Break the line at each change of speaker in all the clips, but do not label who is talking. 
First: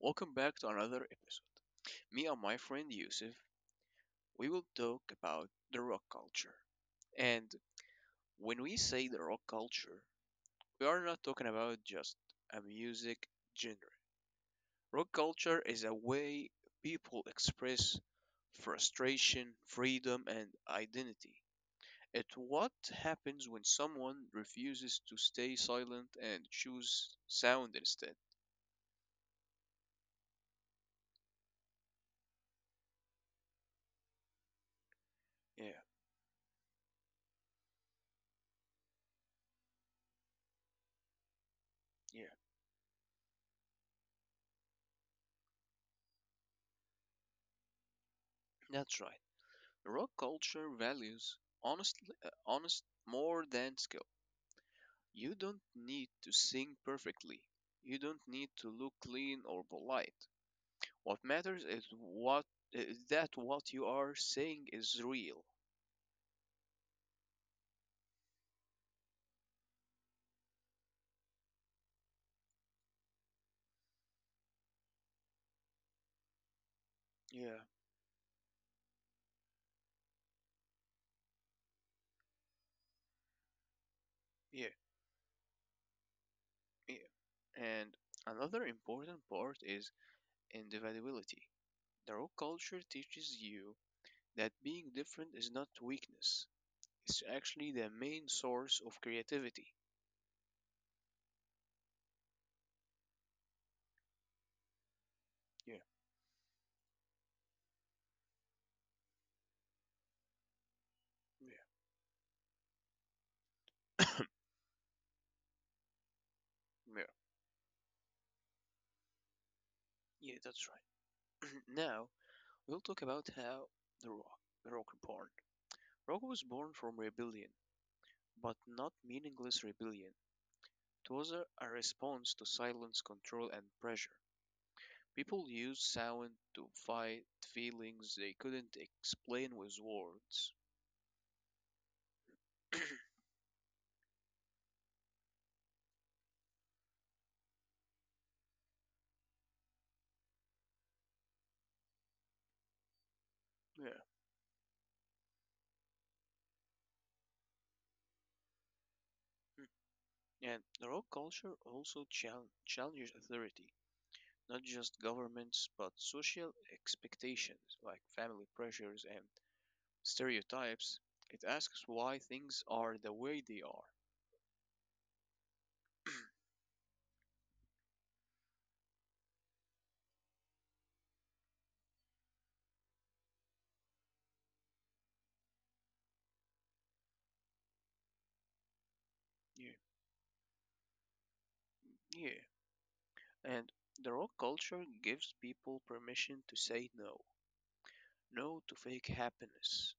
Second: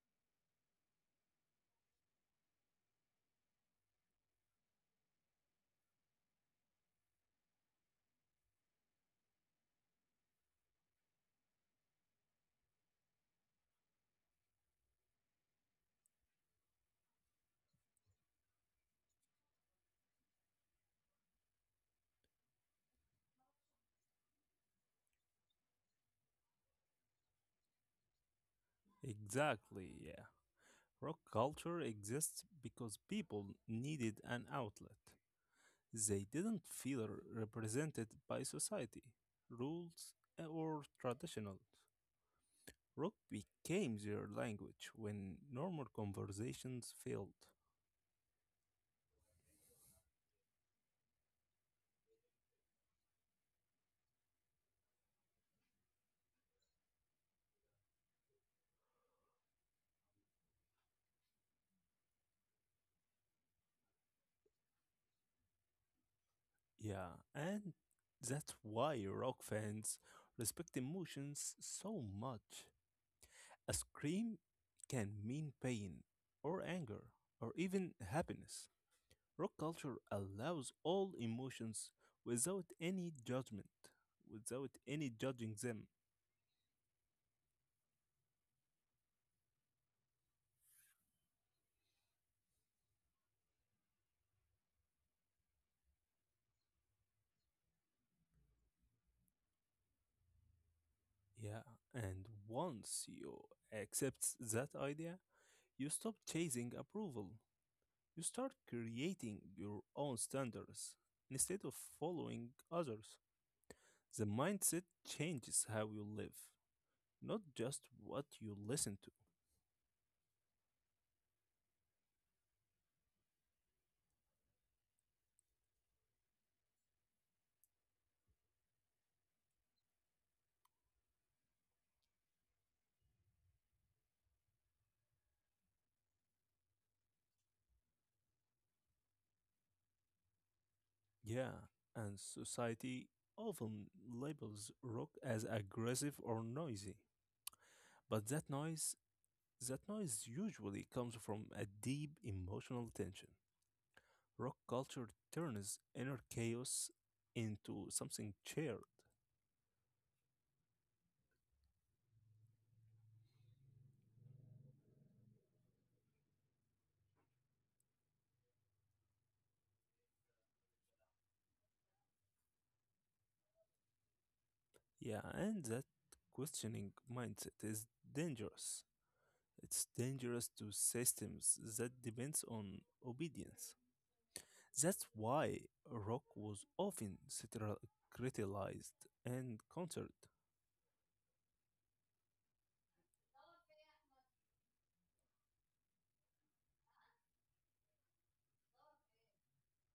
welcome back to another episode. Me and my friend Yusuf, we will talk about the rock culture. And when we say the rock culture, we are not talking about just a music genre. Rock culture is a way people express frustration, freedom, and identity. It's what happens when someone refuses to stay silent and choose sound instead.
Exactly, yeah. Rock culture exists because people needed an outlet.
Yeah,
They didn't feel represented by society, rules, or traditional.
yeah,
Rock became their language when normal conversations failed.
that's right. Rock culture values honestly, honest more than skill. You don't need to sing perfectly. You don't need to look clean or polite. What matters is what is that what you are saying is real.
Yeah, and that's why rock fans respect emotions so much. A scream can mean pain, or anger, or
Yeah,
even happiness. Rock culture allows all emotions without any judgment,
yeah,
without any judging them.
yeah. And another important part is individuality. The rock culture teaches you that being different is not weakness. It's actually the main source of creativity.
Yeah, and once you accept that idea,
Yeah,
you stop chasing approval. You start creating your own standards
yeah,
instead of following others. The mindset changes how you live,
yeah.
not just what you listen to.
Yeah, that's right. Now, we'll talk about how the Rock, the Rock born. Rock was born from rebellion, but not meaningless rebellion. It was a response to silence, control, and pressure. People used sound to fight feelings they couldn't explain with words.
Yeah, and society often labels rock as aggressive or noisy. But that noise usually comes from a deep emotional tension.
Yeah,
Rock culture turns inner chaos into something shared.
and the Rock culture also challenges authority, not just governments, but social expectations like family pressures and stereotypes. It asks why things are the way they are.
Yeah, and that questioning mindset is dangerous. It's dangerous to systems that depends on obedience. That's why rock was often criticized and
Yeah.
concert.
Yeah. And the rock culture gives people permission to say no. No to fake happiness.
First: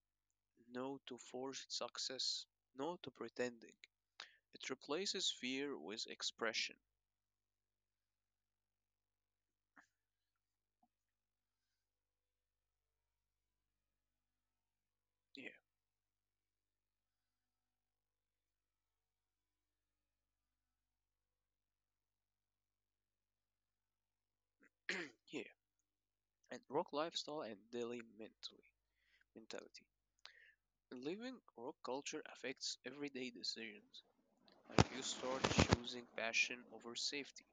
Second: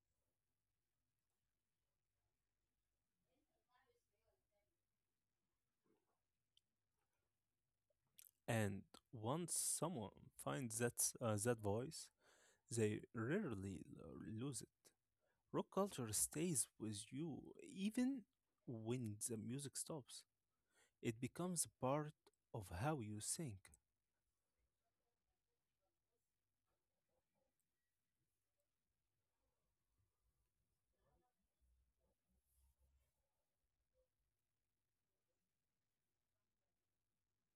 No to forced success. No to pretending. It replaces fear with expression.
And once someone finds that voice, they rarely lose it.
Yeah.
Rock culture stays with you even when the music stops. It becomes a part of how you think.
Yeah. And rock lifestyle and daily mentally mentality. Living rock culture affects everyday decisions. Like you start choosing passion over safety,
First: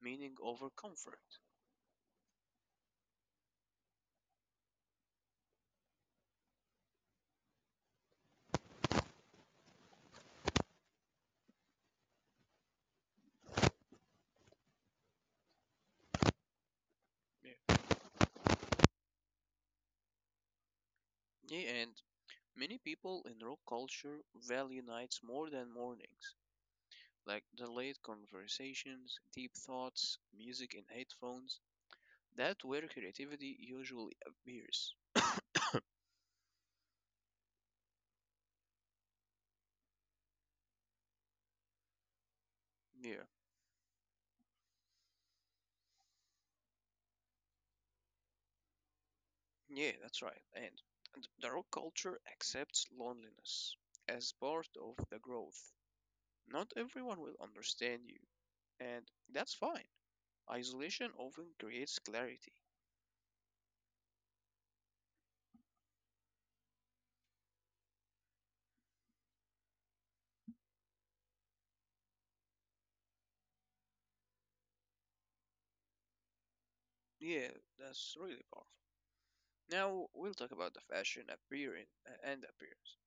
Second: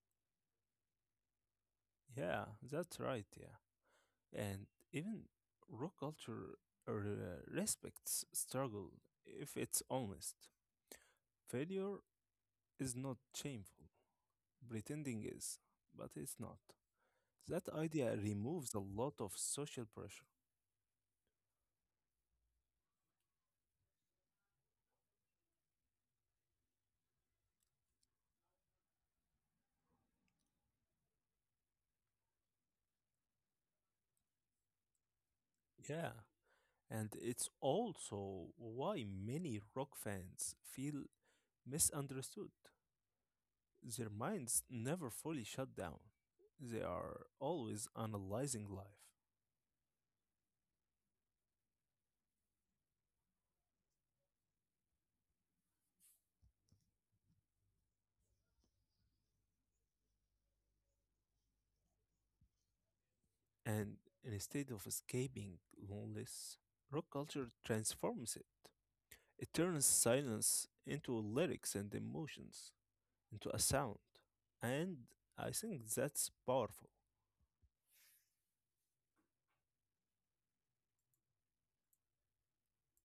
meaning over comfort.
Yeah, that's right. Yeah. And even rock culture uh, respects struggle if it's honest. Failure is not shameful. Pretending is, but it's not. That
Yeah.
idea removes a lot of social pressure.
Yeah, and many people in rock culture value nights more than mornings, like delayed conversations, deep thoughts, music in headphones. That where creativity usually appears.
Yeah. And it's also why many rock fans feel misunderstood.
Yeah,
Their minds never fully shut down, they are always analyzing life.
yeah, that's right. And the rock culture accepts loneliness as part of the growth. Not everyone will understand you, and that's fine. Isolation often creates clarity.
And instead of escaping loneliness, rock culture transforms it. It turns silence into lyrics and emotions, into a sound. And I think that's powerful.
Yeah, that's really powerful. Now we'll talk about the fashion appearance and appearance.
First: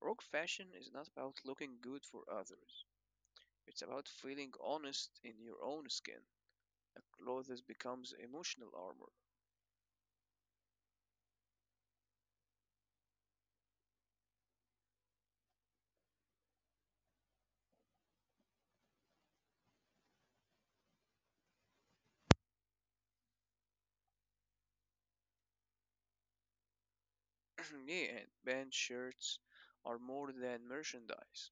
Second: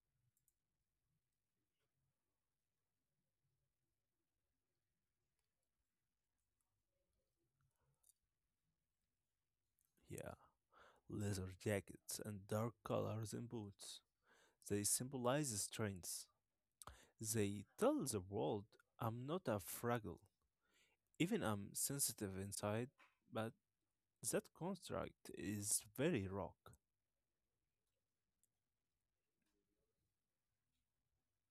Rock fashion is not about looking good for others. It's about feeling honest in your own skin. The clothes becomes emotional armor.
Yeah, leather jackets and dark colors and boots. They symbolize strength. They tell the world I'm not a fragile. Even I'm sensitive inside, but that construct is very rock.
Yeah, and band shirts are more than merchandise.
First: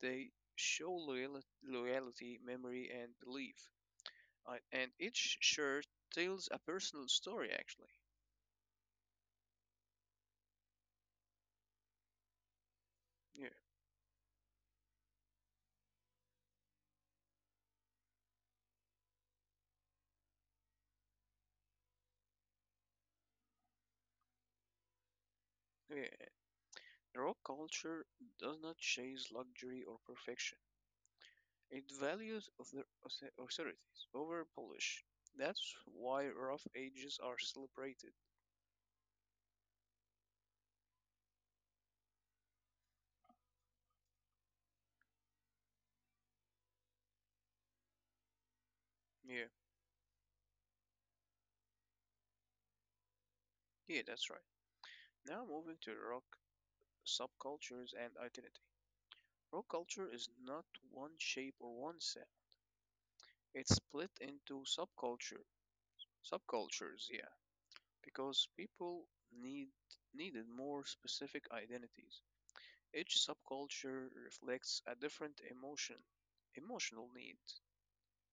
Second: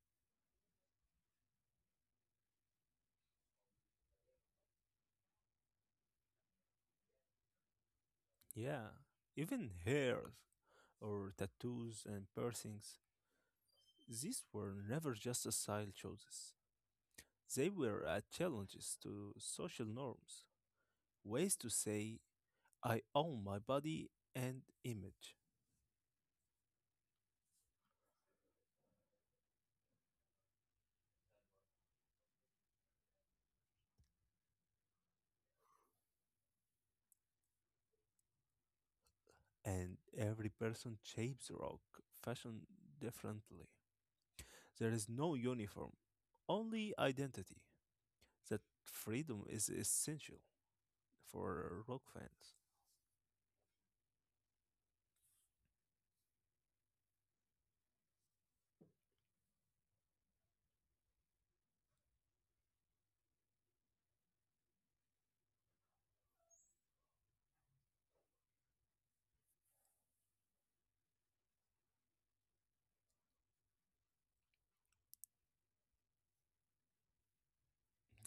They show loyalty, memory, and belief. And each shirt tells a personal story, actually.
Yeah, even hairs or tattoos and piercings,
Yeah,
these were never just a style choices. They were challenges to social norms, ways to say I own my body and image.
yeah. Rock culture does not chase luxury or perfection. It values of the authorities over polish. That's why rough ages are celebrated.
And every person shapes rock fashion differently. There is no uniform, only identity. That
Yeah,
freedom is essential for rock fans.
yeah, that's right. Now moving to rock subcultures and identity. Rock culture is not one shape or one sound. It's split into subcultures, yeah, because people need needed more specific identities. Each subculture reflects a different emotional need.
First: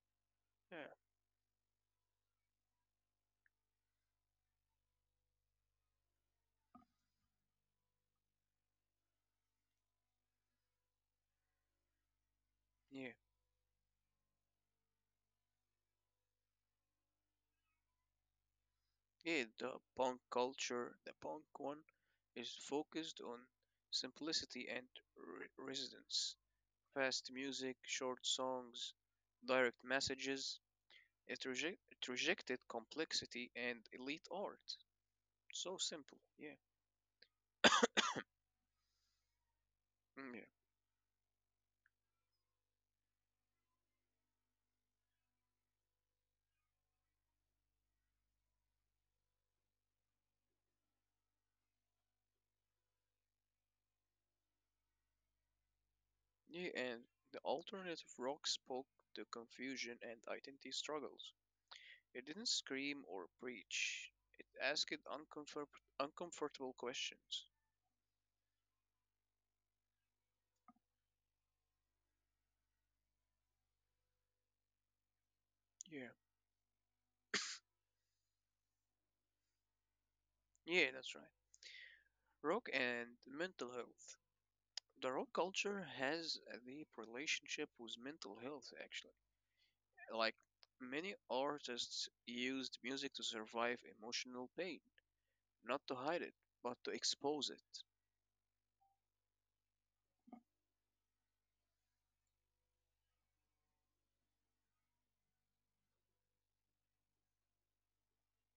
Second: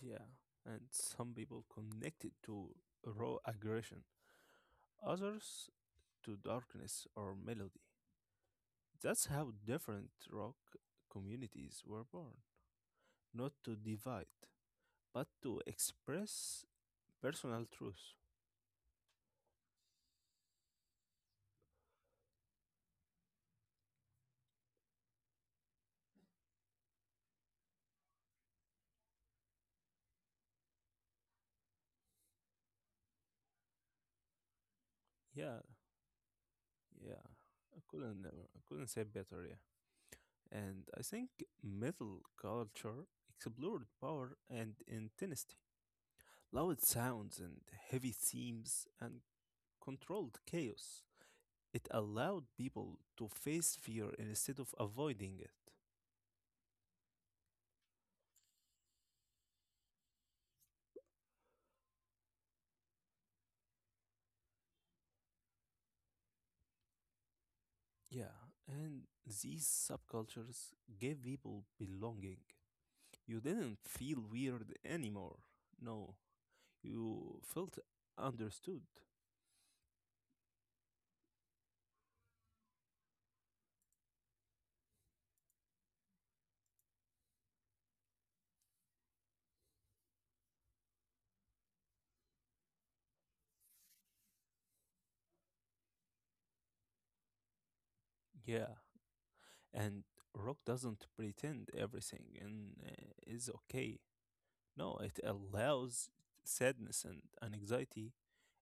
Yeah,
Yeah,
and some people connected to raw aggression, others to darkness or melody. That's how different rock communities were born,
yeah.
not to divide, but to express personal truth.
Yeah, the punk culture, the punk one, is focused on simplicity and resonance. Fast music, short songs, direct messages. It rejected complexity and elite art.
Yeah,
So simple, yeah.
yeah, I couldn't never, I couldn't say better. Yeah,
Mm, yeah.
and I think metal culture explored power and intensity, loud sounds and heavy themes, and controlled chaos. It allowed people to face fear instead of avoiding it.
Yeah, and the alternative rock spoke to confusion and identity struggles. It didn't scream or preach. It asked uncomfortable questions.
Yeah, and these subcultures gave people belonging. You didn't feel weird anymore. No,
Yeah.
you felt understood.
Yeah, that's right. Rock and mental health. The rock culture has a deep relationship with mental health, actually. Like many artists used music to survive emotional pain, not to hide it, but to expose it.
Yeah, and rock doesn't pretend everything and is okay. No, it allows sadness and anxiety,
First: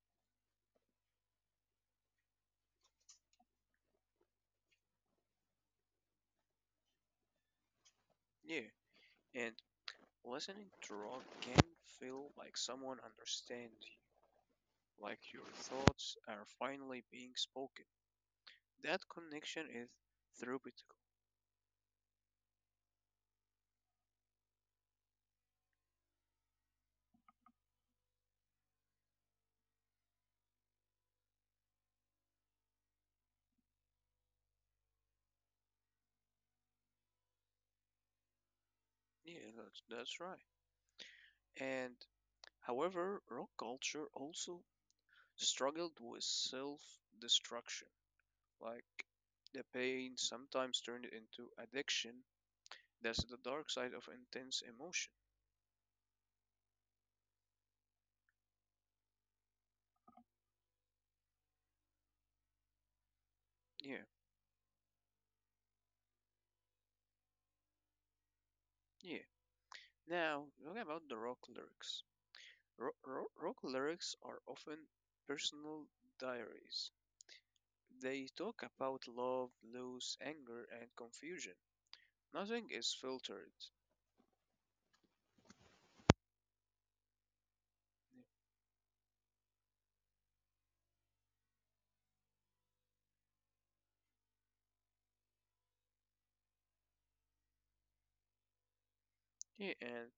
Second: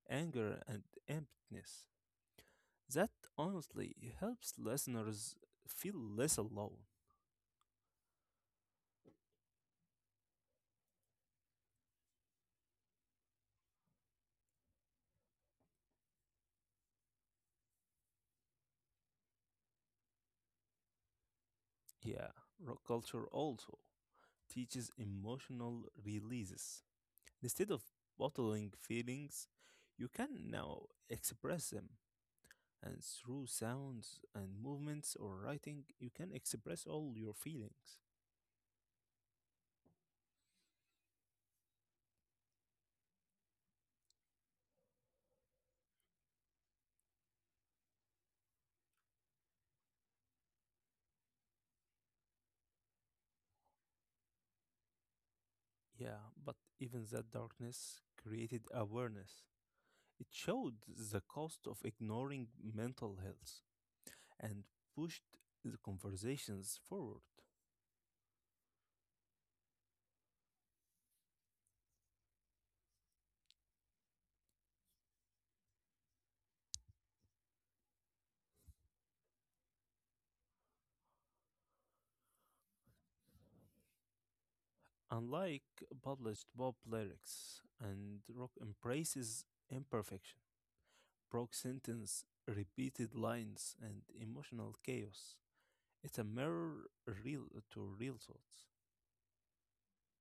anger and emptiness. That honestly helps listeners feel less alone.
Yeah, and listening to rock can feel like someone understands you, like your thoughts are finally being spoken. That connection is therapeutic.
Yeah, rock culture also teaches emotional releases. Instead of bottling feelings, you can now express them. And through sounds and movements or writing, you can express all your feelings.
Yeah, that's right. And however, rock culture also struggled with self destruction. Like the pain sometimes turned into addiction. That's the dark side of intense emotion.
Yeah, but even that darkness created awareness. It showed the cost of ignoring mental health
Yeah,
and pushed the conversations forward.
yeah. Now, talking about the rock lyrics. Rock lyrics are often personal diaries. They talk about love, loss, anger, and confusion. Nothing is filtered.
Unlike published pop lyrics, and rock embraces imperfection, broke sentence, repeated lines, and emotional chaos. It's a mirror real to real thoughts.
Yeah, and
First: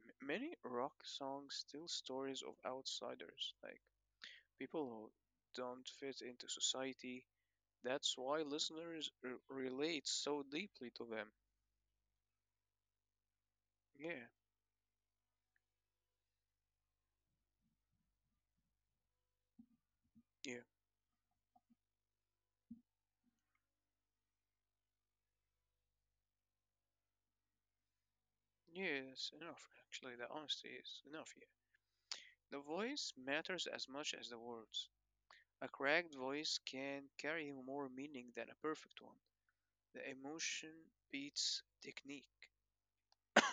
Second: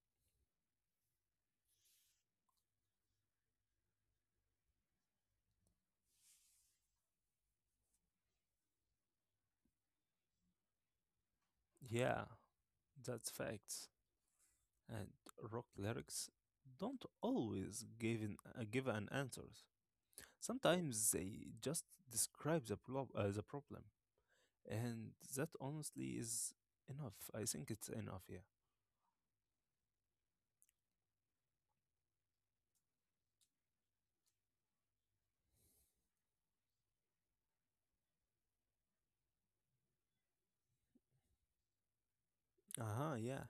many rock songs tell stories of outsiders, like people who don't fit into society. That's why listeners relate so deeply to them.
Yeah, that's facts.
Yeah,
And rock lyrics don't always give an answers.
yeah,
Sometimes they just describe the problem, and that honestly is enough. I think it's enough, yeah.
yeah, that's enough. Actually, the honesty is enough here. The voice matters as much as the words. A cracked voice can carry more meaning than a perfect one. The emotion beats technique.
Uh-huh, yeah.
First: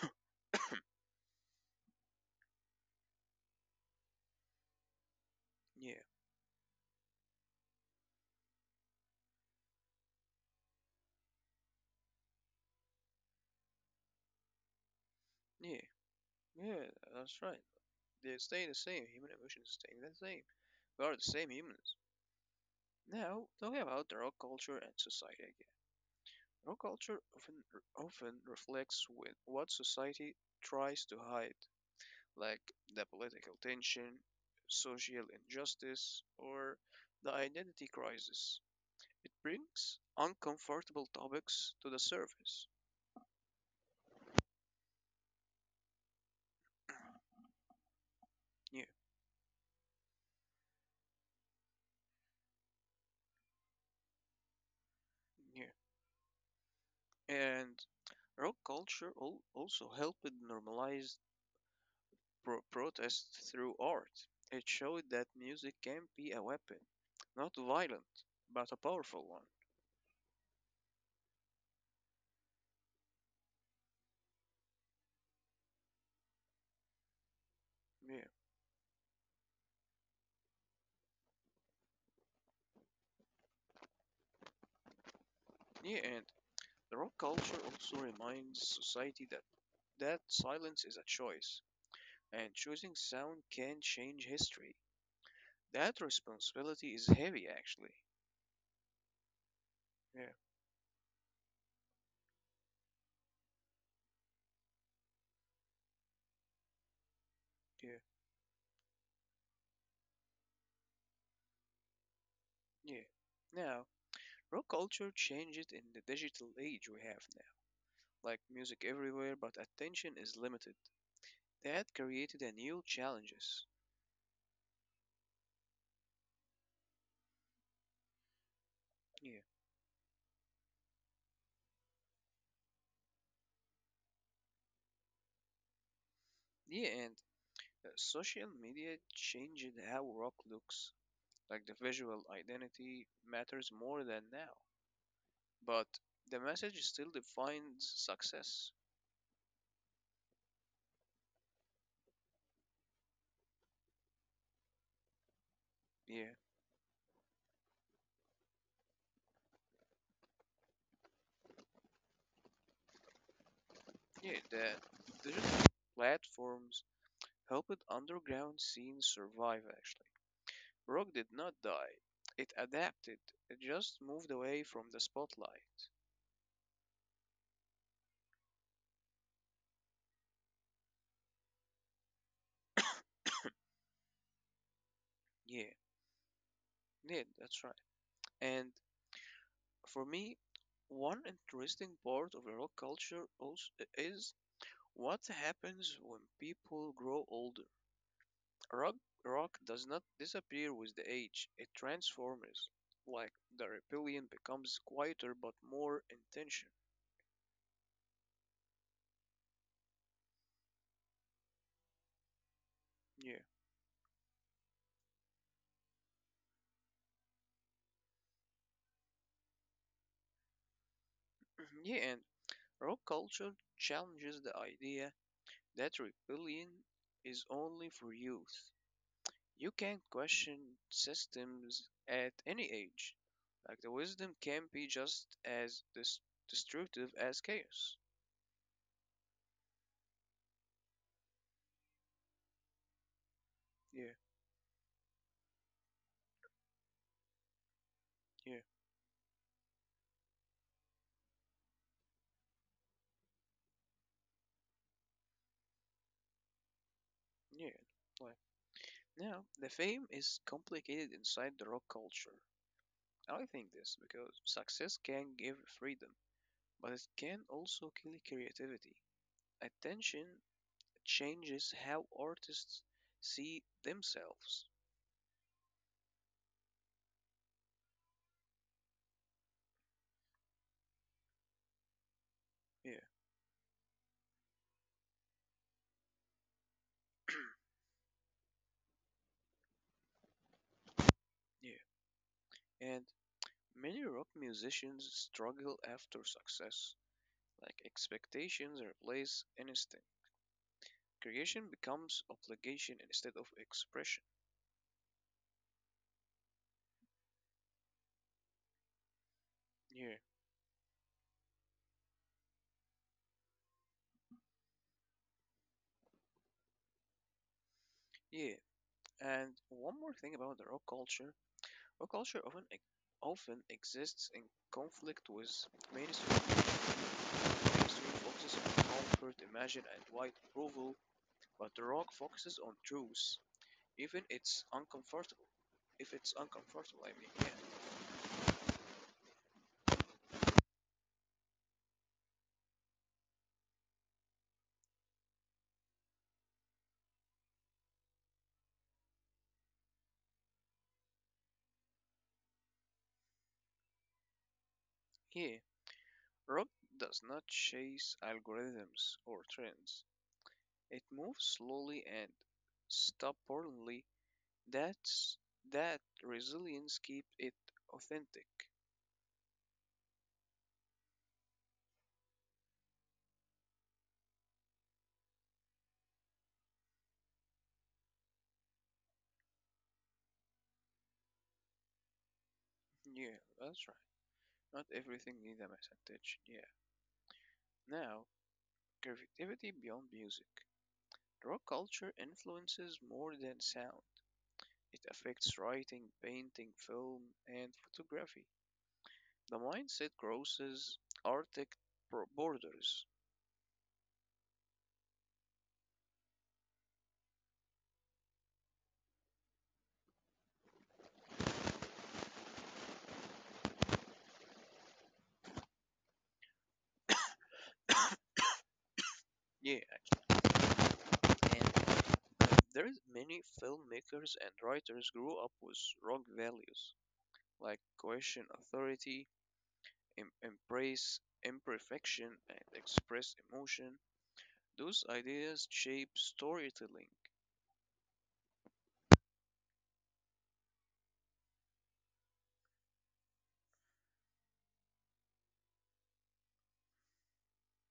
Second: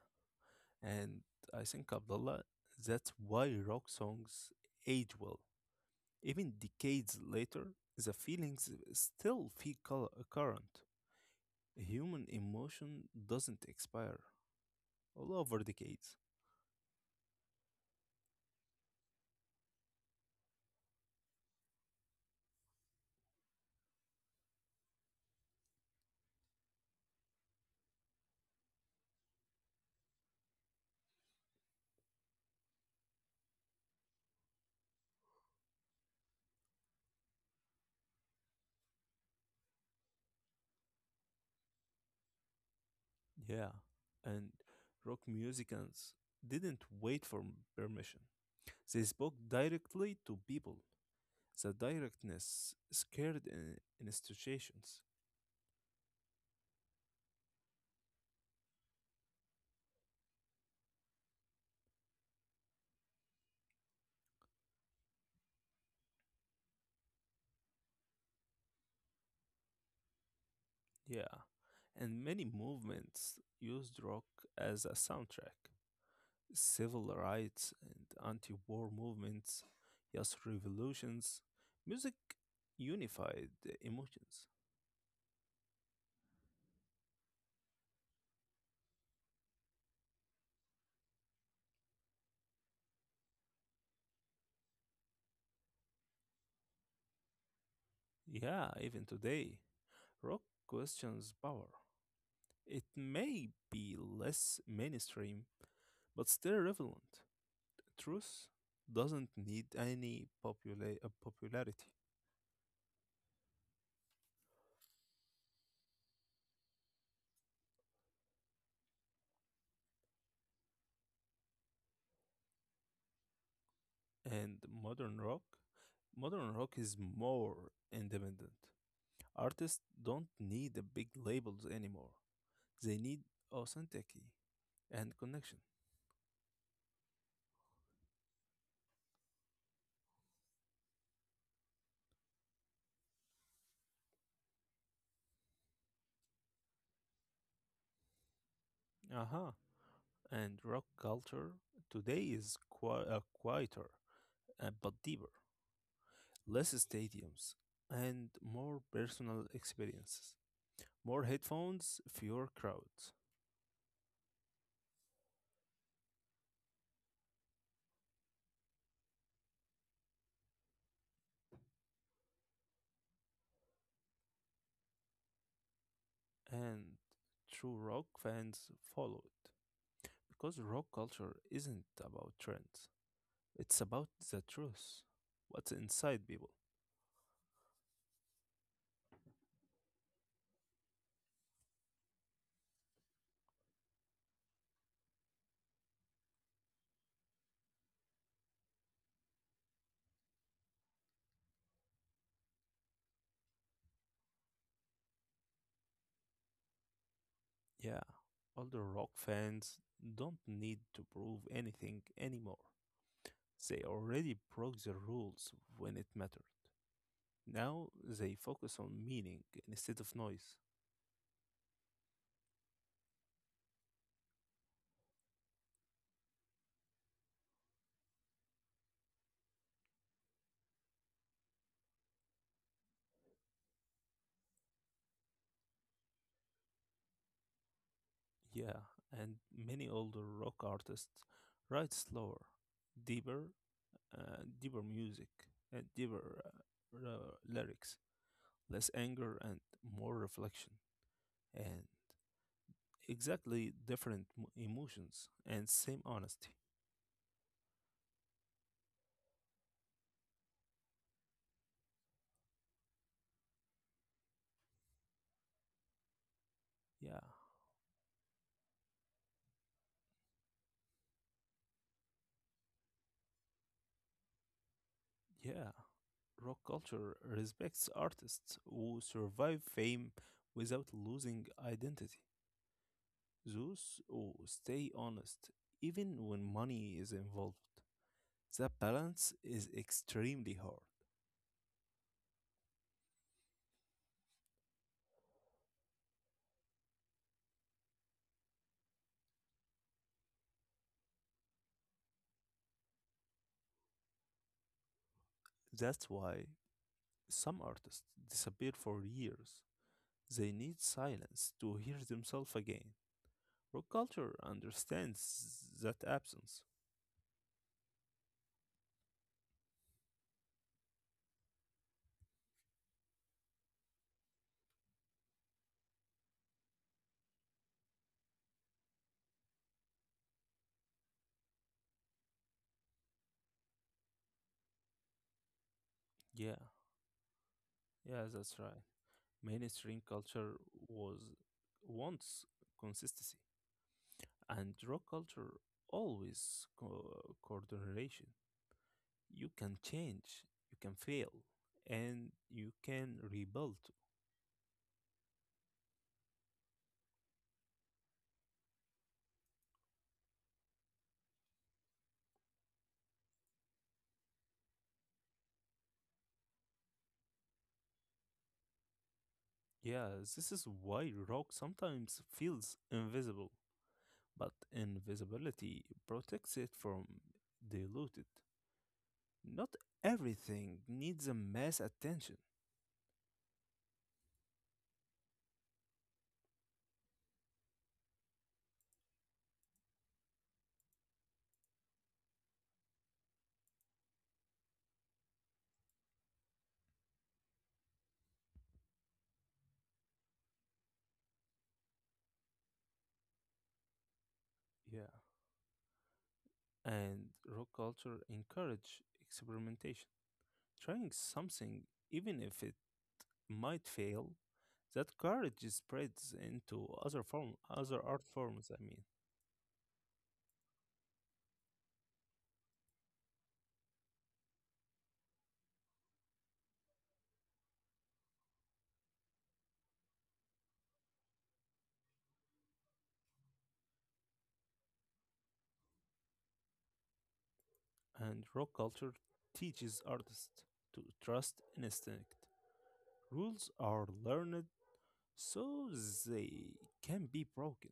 And I think, Abdullah, that's why rock songs age well.
Yeah,
Even decades later, the feelings still feel current. Human emotion doesn't expire all over
yeah,
decades.
yeah, that's right. They stay the same. Human emotions stay the same. We are the same humans. Now, talking about the rock culture and society. Raw culture often reflects with what society tries to hide, like the political tension, social injustice, or the identity crisis. It brings uncomfortable topics to the surface.
Yeah, and rock musicians didn't wait for permission.
Yeah,
They spoke directly to people. The directness scared institutions.
yeah. And rock culture also helped normalize protest through art. It showed that music can be a weapon, not violent, but a powerful one.
Yeah, and many movements used rock as a soundtrack. Civil rights and
Yeah,
anti war movements, yes, revolutions. Music unified emotions.
yeah, and the rock culture also reminds society that silence is a choice, and choosing sound can change history. That responsibility is heavy, actually.
Yeah, even today,
Yeah,
rock questions power. It may be less mainstream, but still relevant.
yeah,
Truth doesn't need any popularity.
yeah. Now, rock culture changed it in the digital age we have now, like music everywhere, but attention is limited. That created a new challenges.
And modern rock is more independent.
Yeah,
Artists don't need the big labels anymore. They need authenticity and connection.
yeah, and social media changed how rock looks. Like the visual identity matters more than now, but the message still defines success.
Aha. And rock culture today is quieter, but deeper.
Yeah,
Less stadiums and more personal experiences. More headphones, fewer crowds.
yeah. The digital platforms helped underground scenes survive. Actually, rock did not die. It adapted. It just moved away from the spotlight.
And true rock fans followed. Because rock culture isn't about trends, it's about the truth.
Yeah,
What's inside people?
yeah. That's right. And for me, one interesting part of the rock culture also is what happens when people grow older. Rock rock does not disappear with the age, it transforms. Like the rebellion becomes quieter but more intention.
Yeah, older rock fans don't need to prove anything anymore.
Yeah.
They already broke the rules when it mattered. Now they focus on meaning instead of noise.
Yeah, and rock culture challenges the idea that rebellion is only for youth. You can question systems at any age. Like the wisdom can be just as destructive as chaos.
Yeah, and many older rock artists write slower, deeper,
Yeah,
deeper music, uh, deeper lyrics,
yeah,
less anger and more reflection, and exactly different emotions and same honesty.
yeah. Like now, the fame is complicated inside the rock culture. I think this because success can give freedom, but it
Yeah,
can also kill creativity. Attention changes how artists see themselves.
yeah. Rock culture respects artists who survive fame without losing identity.
Yeah,
Those who stay honest even when money is involved. That balance is extremely hard.
yeah. And many rock musicians struggle after success. Like expectations replace instinct. Creation becomes obligation instead of expression.
That's why some artists disappear for years.
Yeah,
They need silence to hear themselves again. Rock culture understands that absence.
yeah. And one more thing about the rock culture. Rock culture often exists in conflict with mainstream history focuses on comfort, imagine, and white approval, but the rock focuses on truth, even it's uncomfortable. If it's
Yeah,
uncomfortable, I mean, yeah.
yeah, that's right. Mainstream culture was wants consistency, and rock culture always coordination. You can change, you can fail, and you can rebuild.
Here, Rob does not chase algorithms or trends. It moves slowly and stubbornly. That's that resilience keeps it authentic.
Yeah, this is why rock sometimes feels invisible, but invisibility protects it from diluted. Not everything needs a mass attention.
Yeah, that's right. Not everything needs a message. Yeah. Now, creativity beyond music. Rock culture influences more than sound. It affects writing, painting, film, and photography. The mindset crosses artistic borders.
Yeah. And rock culture encourage experimentation. Trying something even if it might fail, that courage spreads into other art forms, I mean.
Yeah, and uh, there is many filmmakers and writers grew up with rock values like question authority, embrace imperfection, and express emotion. Those ideas shape storytelling.
And rock culture teaches artists to trust instinct. Rules are learned so they can be broken.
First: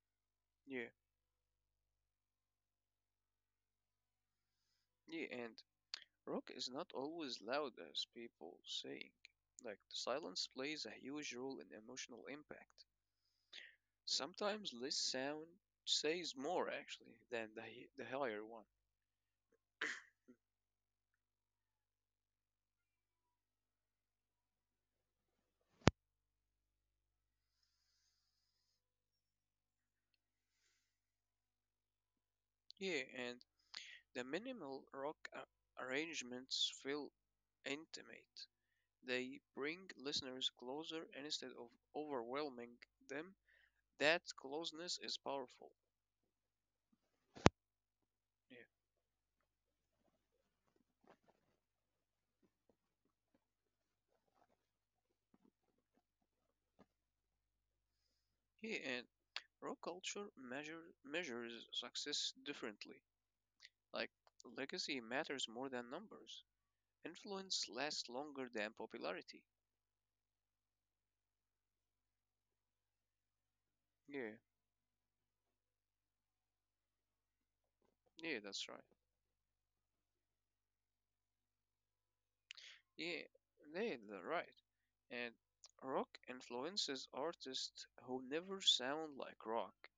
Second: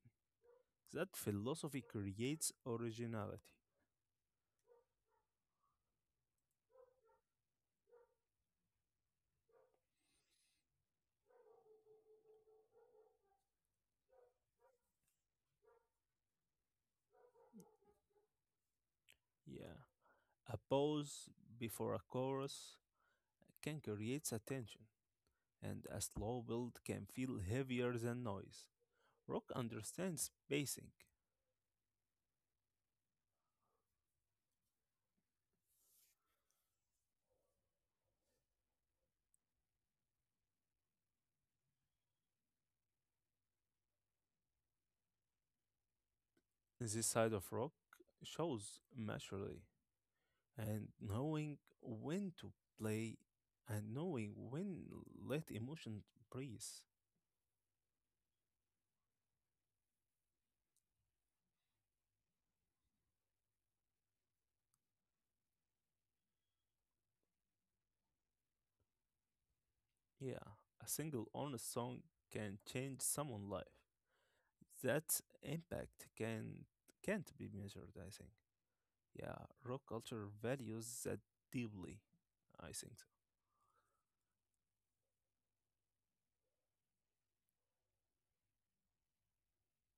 Yeah,
That philosophy creates originality.
yeah, and rock is not always loud as people think. Like the silence plays a huge role in emotional impact. Sometimes less sound says more actually than the higher one.
Yeah. A pause before a chorus can create a tension, and a slow build can feel heavier than noise. Rock understands pacing.
Yeah, and the minimal rock arrangements feel intimate. They bring listeners closer instead of overwhelming them. That closeness is powerful.
This side of rock
Yeah.
shows maturity and knowing when to play and knowing when let emotion breathe.
Yeah, and rock culture measures success differently. Like, legacy matters more than numbers. Influence lasts longer than popularity.
Yeah, a single honest song can change someone's life.
Yeah,
That impact can't be measured, I think.
yeah, that's right.
Yeah, rock culture values that deeply. I think
Yeah, yeah, that's right. And rock influences artists who never sound like rock.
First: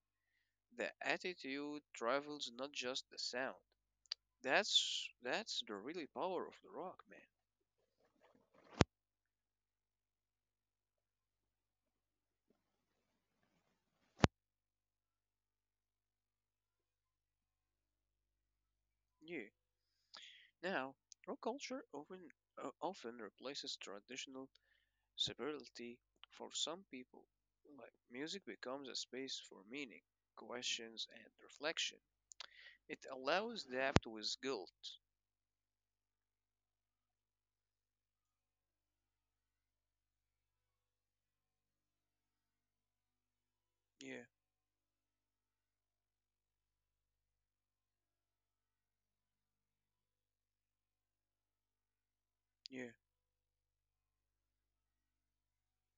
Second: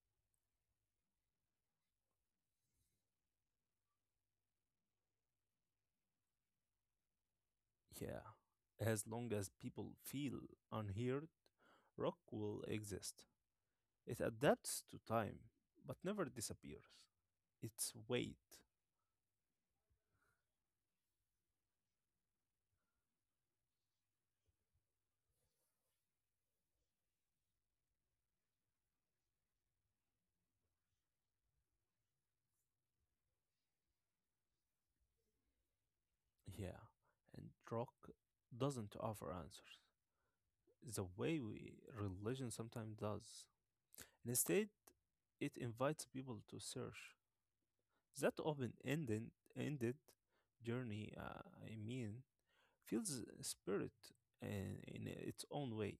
The attitude travels not just the sound. That's the really power of the rock, man.
so. Yeah. As long as people feel unheard, rock will exist. It adapts to time, but never disappears. Its weight.
Yeah. Now, rock culture often replaces traditional severely, for some people, like music becomes a space for meaning, questions, and reflection. It allows depth with guilt.
Yeah. And rock doesn't offer answers the way we religion sometimes does.
Yeah,
Instead, it invites people to search. That open ended journey, I mean,
yeah,
feels spirit in its own way.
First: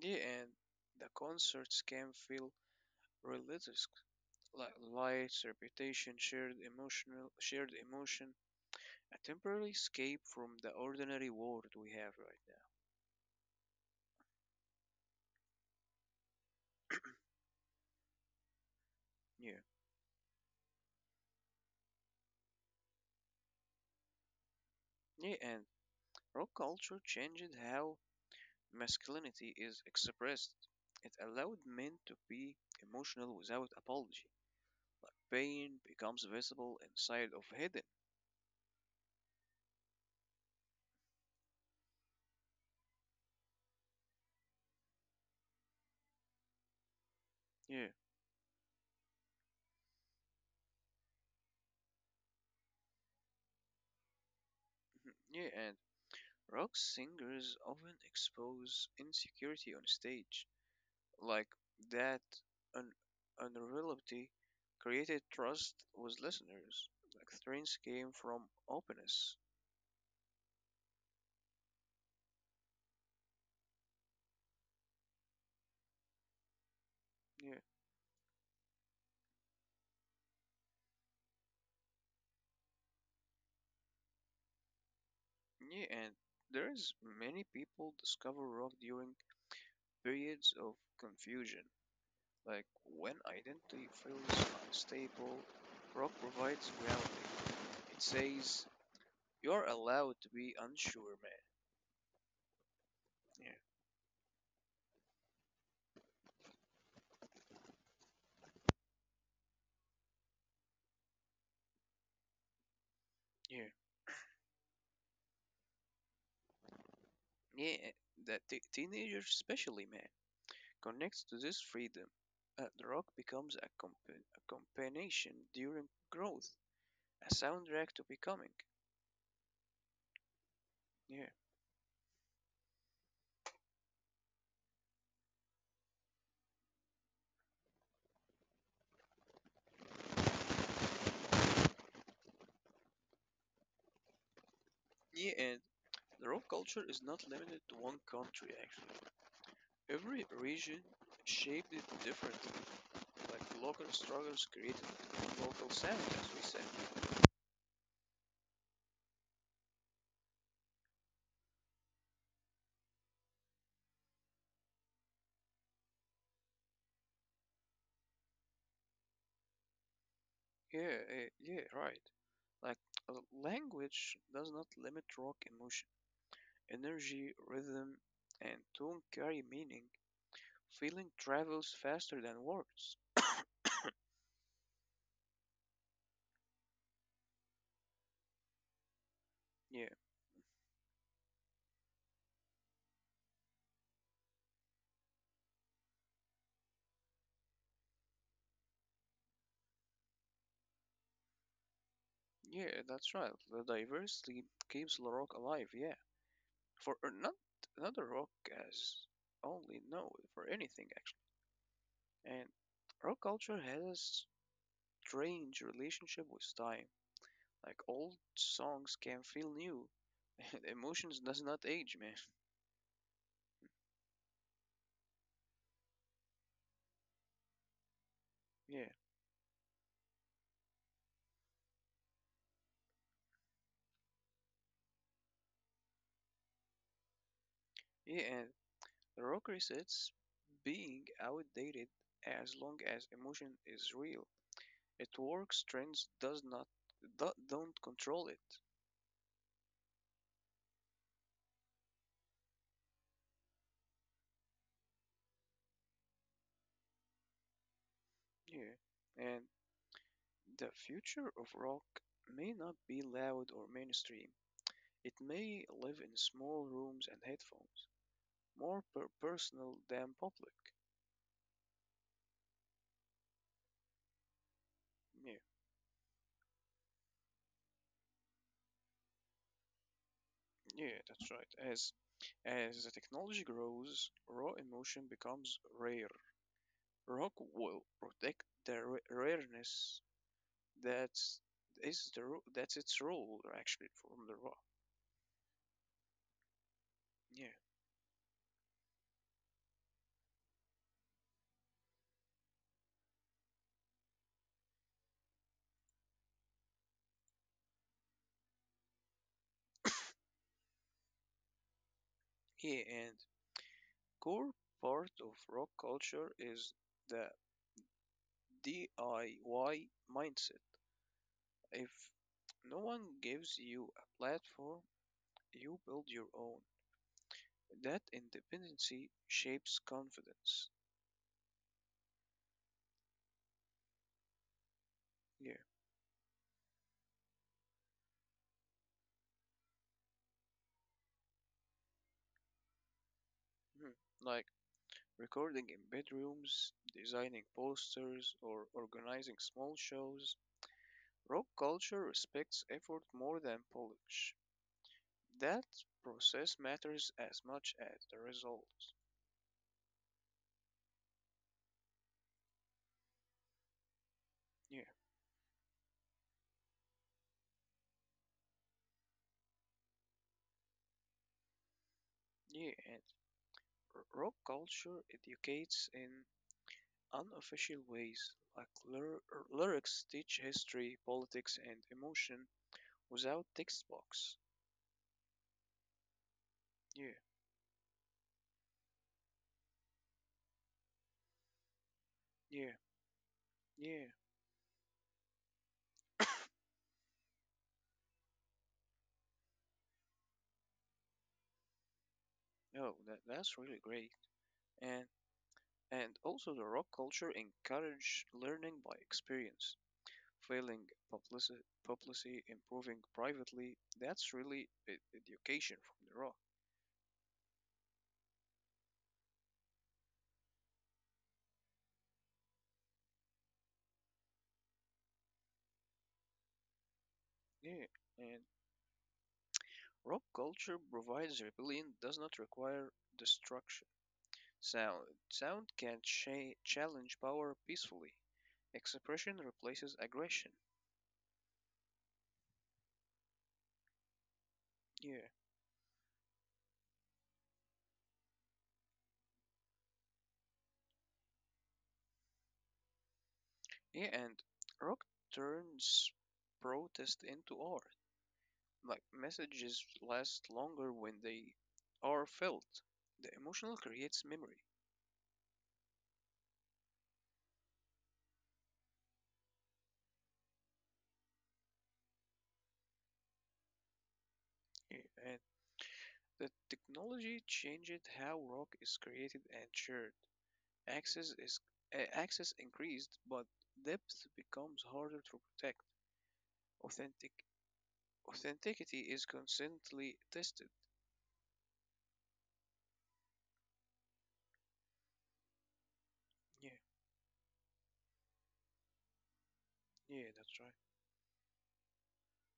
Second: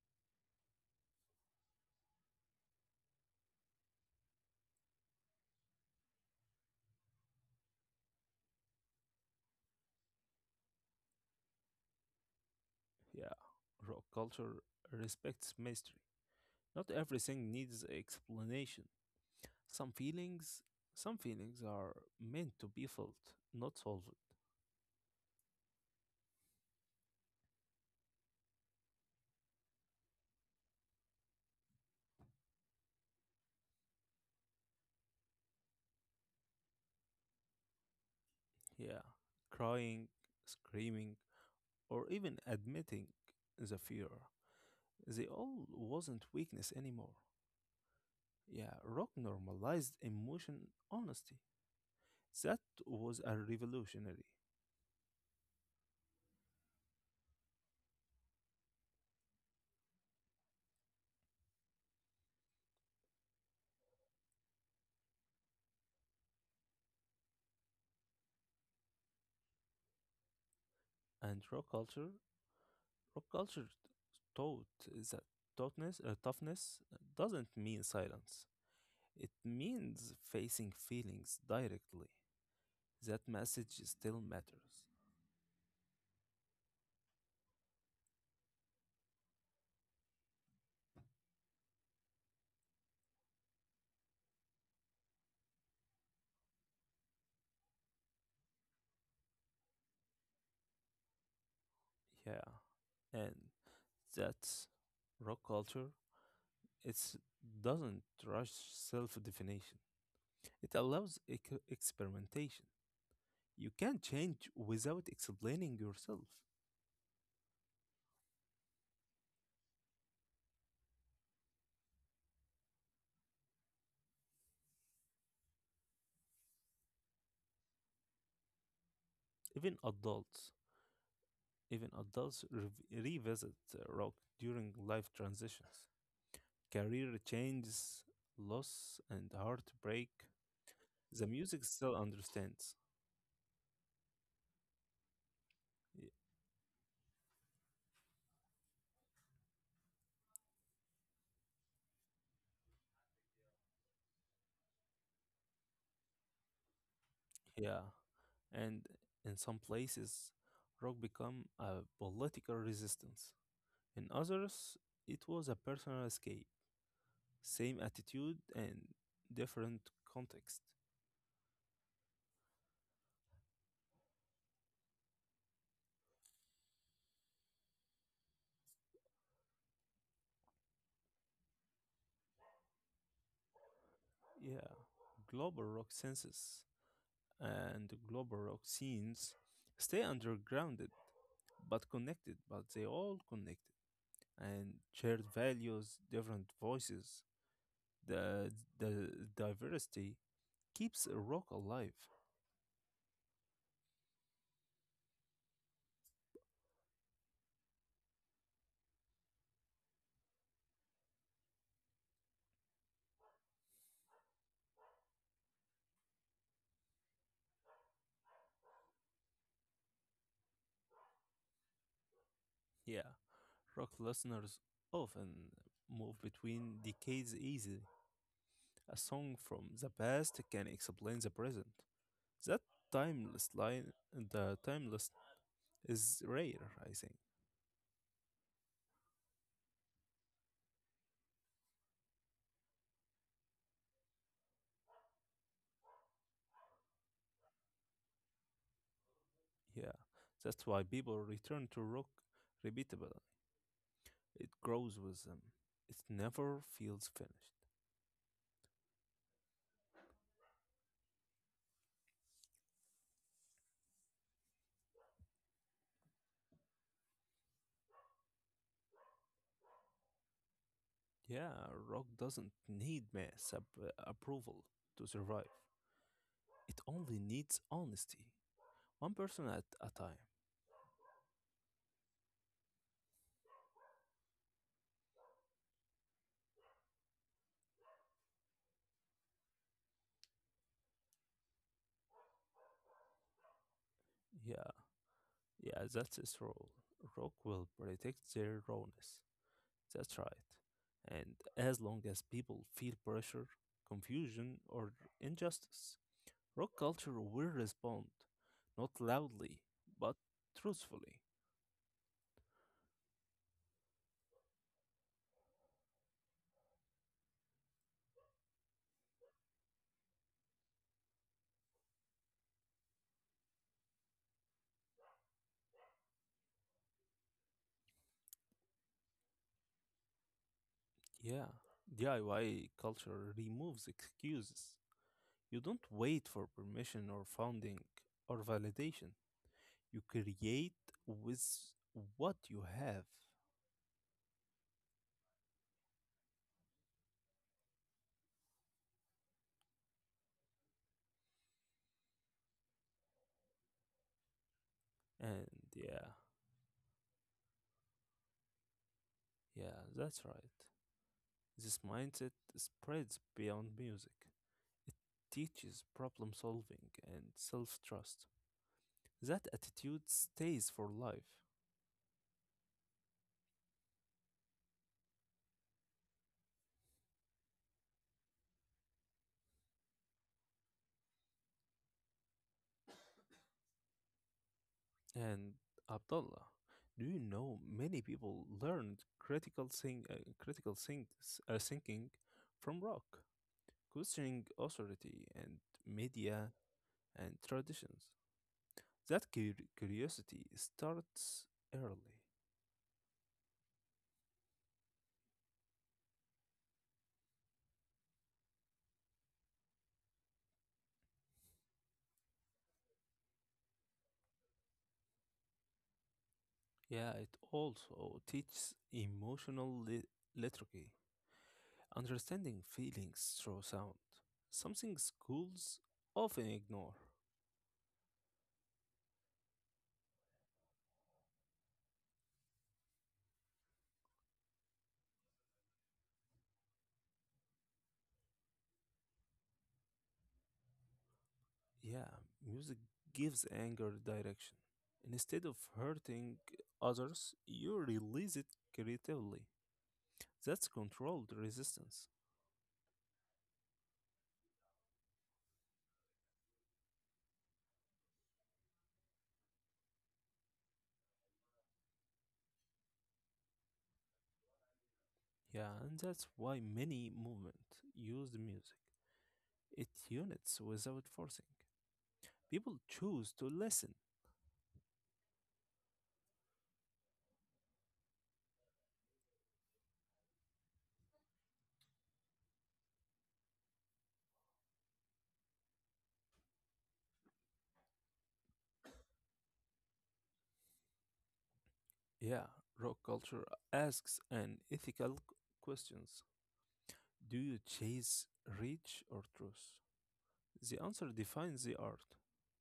yeah, and the concerts can feel religious, like lights, reputation, shared emotion, a temporary escape from the ordinary world we have right
Yeah, rock culture respects mystery. Not everything needs explanation.
now. Yeah,
Some feelings, some feelings are meant to be felt, not solved.
yeah, and rock culture changed how masculinity is expressed, it allowed men to be emotional without apology. Pain becomes visible instead of hidden.
Yeah, crying, screaming, or even admitting the fear. They all wasn't weakness anymore.
Yeah,
Yeah, rock normalized emotion honesty. That was a revolutionary.
yeah, and rock singers often expose insecurity on stage, like that un- unreliability created trust with listeners. Like strengths came from openness.
And rock culture Rock culture taught that toughness doesn't
Yeah,
mean silence. It means facing feelings directly. That message still matters.
yeah, and there is many people discover rock during periods of confusion. Like when identity feels unstable, rock provides grounding. It says, you're allowed to be unsure, man.
Yeah, and
Yeah,
that's rock culture. It doesn't rush self-definition. It allows experimentation.
yeah.
You can change without explaining yourself.
Yeah, that teenagers, especially, man, connects to this freedom. The rock becomes a companion during growth, a soundtrack to becoming.
Even adults,
Yeah.
Even adults revisit rock during life transitions, career changes, loss, and heartbreak, the music still understands.
Yeah, and
Y-
the rock culture is not limited to one country, actually. Every region shaped it differently. Like local struggles created local sound, as we say.
Yeah, and in some places, rock become a political resistance. In others, it was a personal escape. Same attitude and different context.
Yeah, eh, yeah, right. Like language does not limit rock emotion. Energy, rhythm, and tone carry meaning. Feeling travels faster than words.
Yeah, global rock senses global rock scenes
Yeah,
stay undergrounded but connected, but they all connected. And shared values, different voices. The the diversity keeps rock alive.
yeah, that's right. The diversity keeps the rock alive. Yeah, for not another rock as only no for anything actually. And rock culture has a strange relationship with time. Like old songs can feel new. Emotions does not age, man.
Yeah, rock listeners often move between decades easily.
Yeah.
A song from the past can explain the present. That the timeless is rare, I think.
Yeah, and rock resets being outdated as long as emotion is real. It works trends does not don't control it.
Yeah, that's why people return to rock repeatable. It grows with them. It never feels finished.
Yeah. And the future of rock may not be loud or mainstream. It may live in small rooms and headphones, more personal than public.
Yeah, rock doesn't need mass approval to
Yeah.
survive. It only needs honesty. One person at a time.
Yeah, that's right. As the technology grows, raw emotion becomes rare. Rock will protect the rareness that's is that's its role actually from the rock.
Yeah, yeah, that's its role. Rock
Yeah,
will protect their rawness. That's right. And as long as people feel pressure, confusion, or injustice, rock culture will respond, not loudly, but truthfully.
yeah, and core part of rock culture is the DIY mindset. If no one gives you a platform, you build your own. That independency shapes confidence.
Yeah, DIY culture removes excuses.
Yeah.
You don't wait for permission or funding or validation. You create with what you have.
Mhm. Like recording in bedrooms, designing posters, or organizing small shows, rock culture respects effort more than polish.
And
That
yeah,
process matters as much as the result.
yeah, that's right. This mindset spreads beyond music.
Yeah,
It teaches problem solving and self trust. That attitude stays for life.
yeah, and rock culture educates in unofficial ways, like lyrics teach history, politics, and emotion without text box.
And Abdullah, do
Yeah,
you know many people learned critical think, critical things, thinking
yeah,
from rock?
yeah.
Questioning authority and media and traditions. That curiosity starts early.
Oh, that's really great. And And also the rock culture encouraged learning by experience, publicly, improving privately. That's really education from the rock.
Yeah, it also teaches emotional literacy, understanding feelings through sound, something schools often ignore.
Yeah, and rock culture provides rebellion does not require destruction. Sound can challenge power peacefully. Expression replaces aggression.
Yeah, music gives anger direction.
Yeah,
Instead of hurting others, you release it creatively. That's controlled resistance.
yeah, and rock turns protest into art like messages last longer when they are felt. The emotional creates memory,
Yeah, and that's why many movements use the music. It units without forcing. People choose to listen.
eh, and the technology changed how rock is created and shared. Access is access increased, but depth becomes harder to protect. Authentic authenticity is constantly tested.
Yeah, rock culture asks an ethical questions.
Yeah,
Do you chase reach or truth?
yeah, that's right.
The answer defines the art.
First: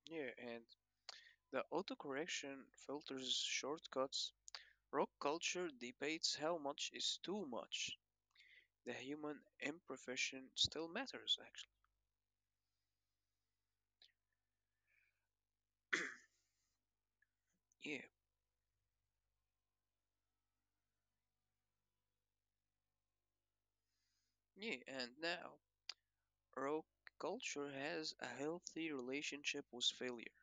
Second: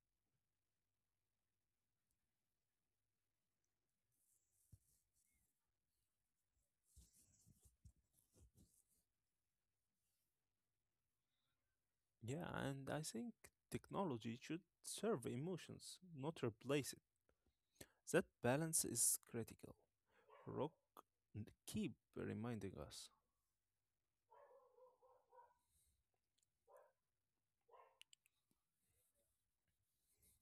Yeah, and the autocorrection filters shortcuts. Rock culture debates how much is too much. The human imperfection still matters actually.
Yeah, and I think technology should serve emotions, not replace it.
Yeah,
That balance is critical. Rock keep reminding us.
yeah, and now rock culture has a healthy relationship with failure.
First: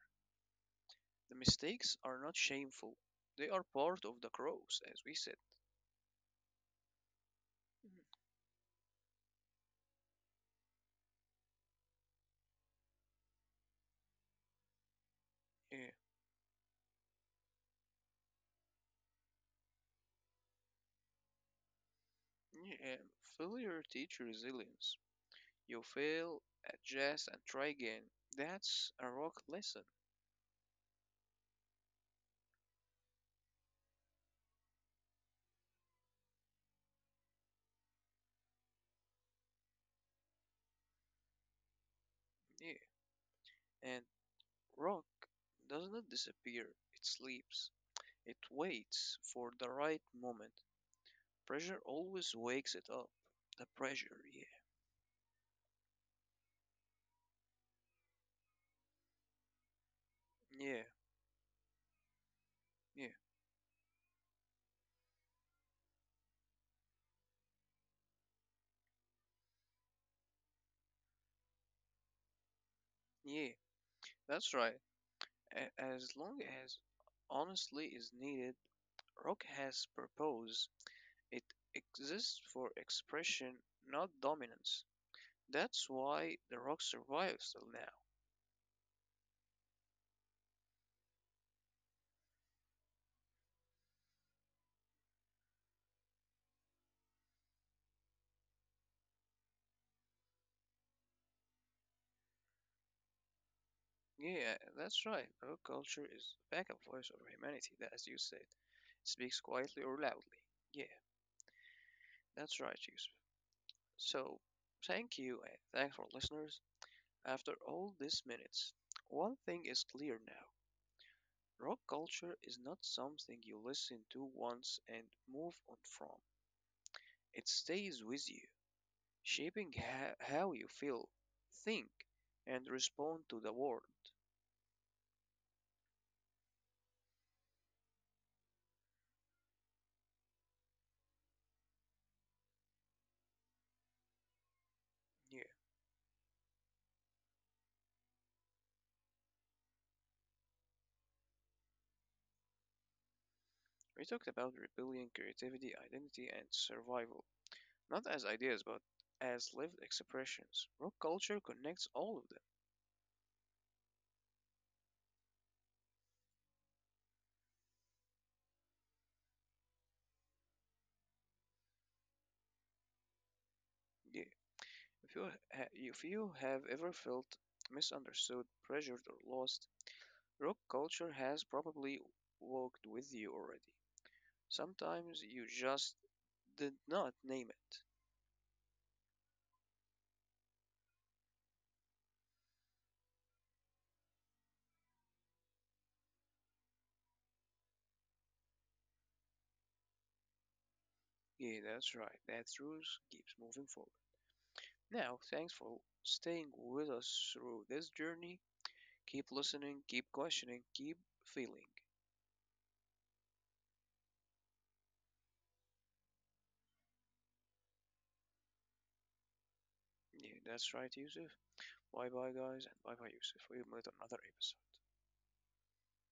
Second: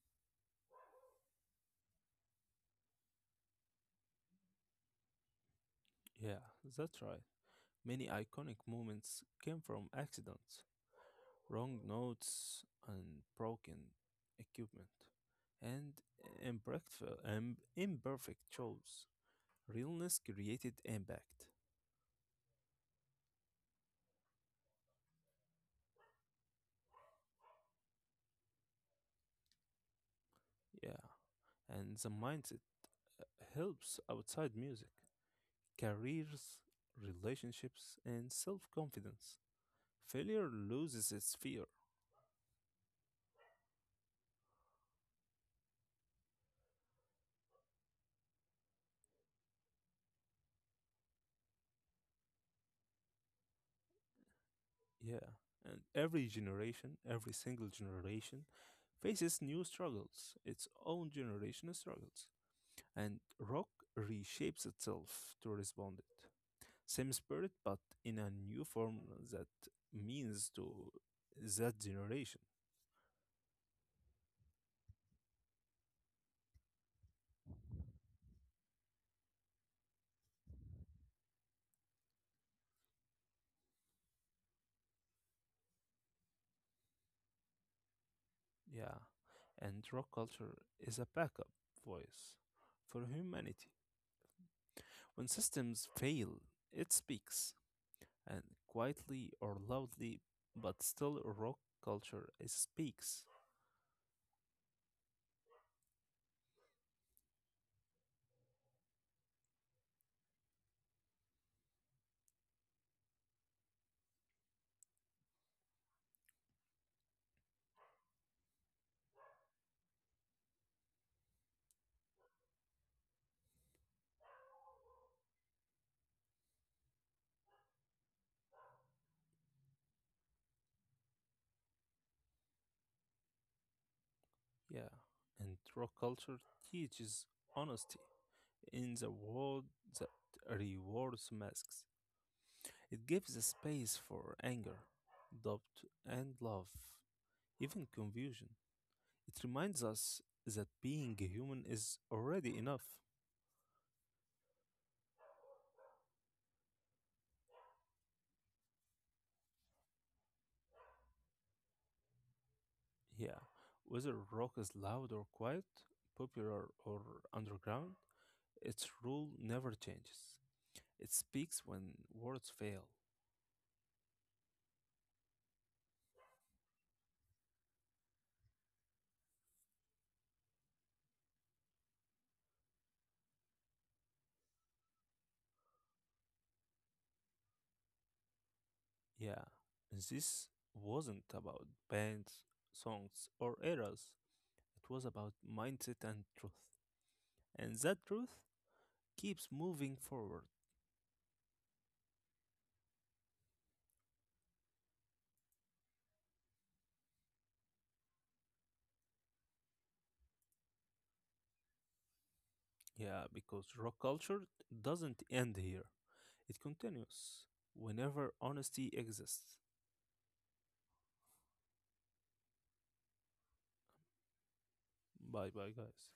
The mistakes are not shameful, they are part of the growth as we said.
Yeah, that's right.
Mhm.
Many iconic moments came from accidents, wrong notes, and broken equipment,
Yeah,
and imperfect, imperfect shows. Realness created impact.
yeah. And failure teach resilience. You fail, adjust and try again. That's a rock lesson.
Yeah, and the mindset uh, helps outside music, careers, relationships, and self confidence. Failure loses its fear.
Yeah, and rock does not disappear, it sleeps, it waits for the right moment. Pressure always wakes it up. The pressure,
Yeah, and every single generation faces new struggles,
yeah,
its
yeah,
own generational struggles.
yeah,
And rock reshapes itself to respond it. Same spirit, but in a new form that means to that generation.
yeah. That's right. As long as honestly is needed, rock has proposed it exists for expression, not dominance. That's why the Rock survives till now.
Yeah, and rock culture is a backup voice for humanity. When systems fail, it speaks. And quietly or loudly, but still rock culture speaks.
Yeah, that's right. Rock culture is the backup voice of humanity, that, as you said, speaks quietly or loudly. Yeah, that's right, Yusuf. So, thank you and thanks for listeners. After all these minutes, one thing is clear now: rock culture is not something you listen to once and move on from. It stays with you, shaping how you feel, think, and respond to the world.
Yeah, and rock culture teaches honesty in the world that rewards masks. It gives a space for anger,
Yeah,
doubt, and love, even confusion. It reminds us that being a human is already enough.
we talked about rebellion, creativity, identity, and survival, not as ideas but as lived expressions. Rock culture connects all of them.
Yeah, whether rock is loud or quiet, popular or underground, its rule never changes. It speaks when words fail.
Yeah, if you if you have ever felt misunderstood, pressured, or lost, rock culture has probably walked with you already. Sometimes you just did not name it.
Yeah, this wasn't about bands, songs, or eras. It was about mindset and truth. And that truth keeps moving forward.
Yeah, that's right. That truth keeps moving forward. Now, thanks for staying with us through this journey. Keep listening, keep questioning, keep feeling.
Yeah, because rock culture doesn't end here, it continues whenever honesty exists.
Yeah, that's right, Yusuf. Bye bye, guys, and bye bye, Yusuf. We'll meet on another episode.
Bye bye, guys.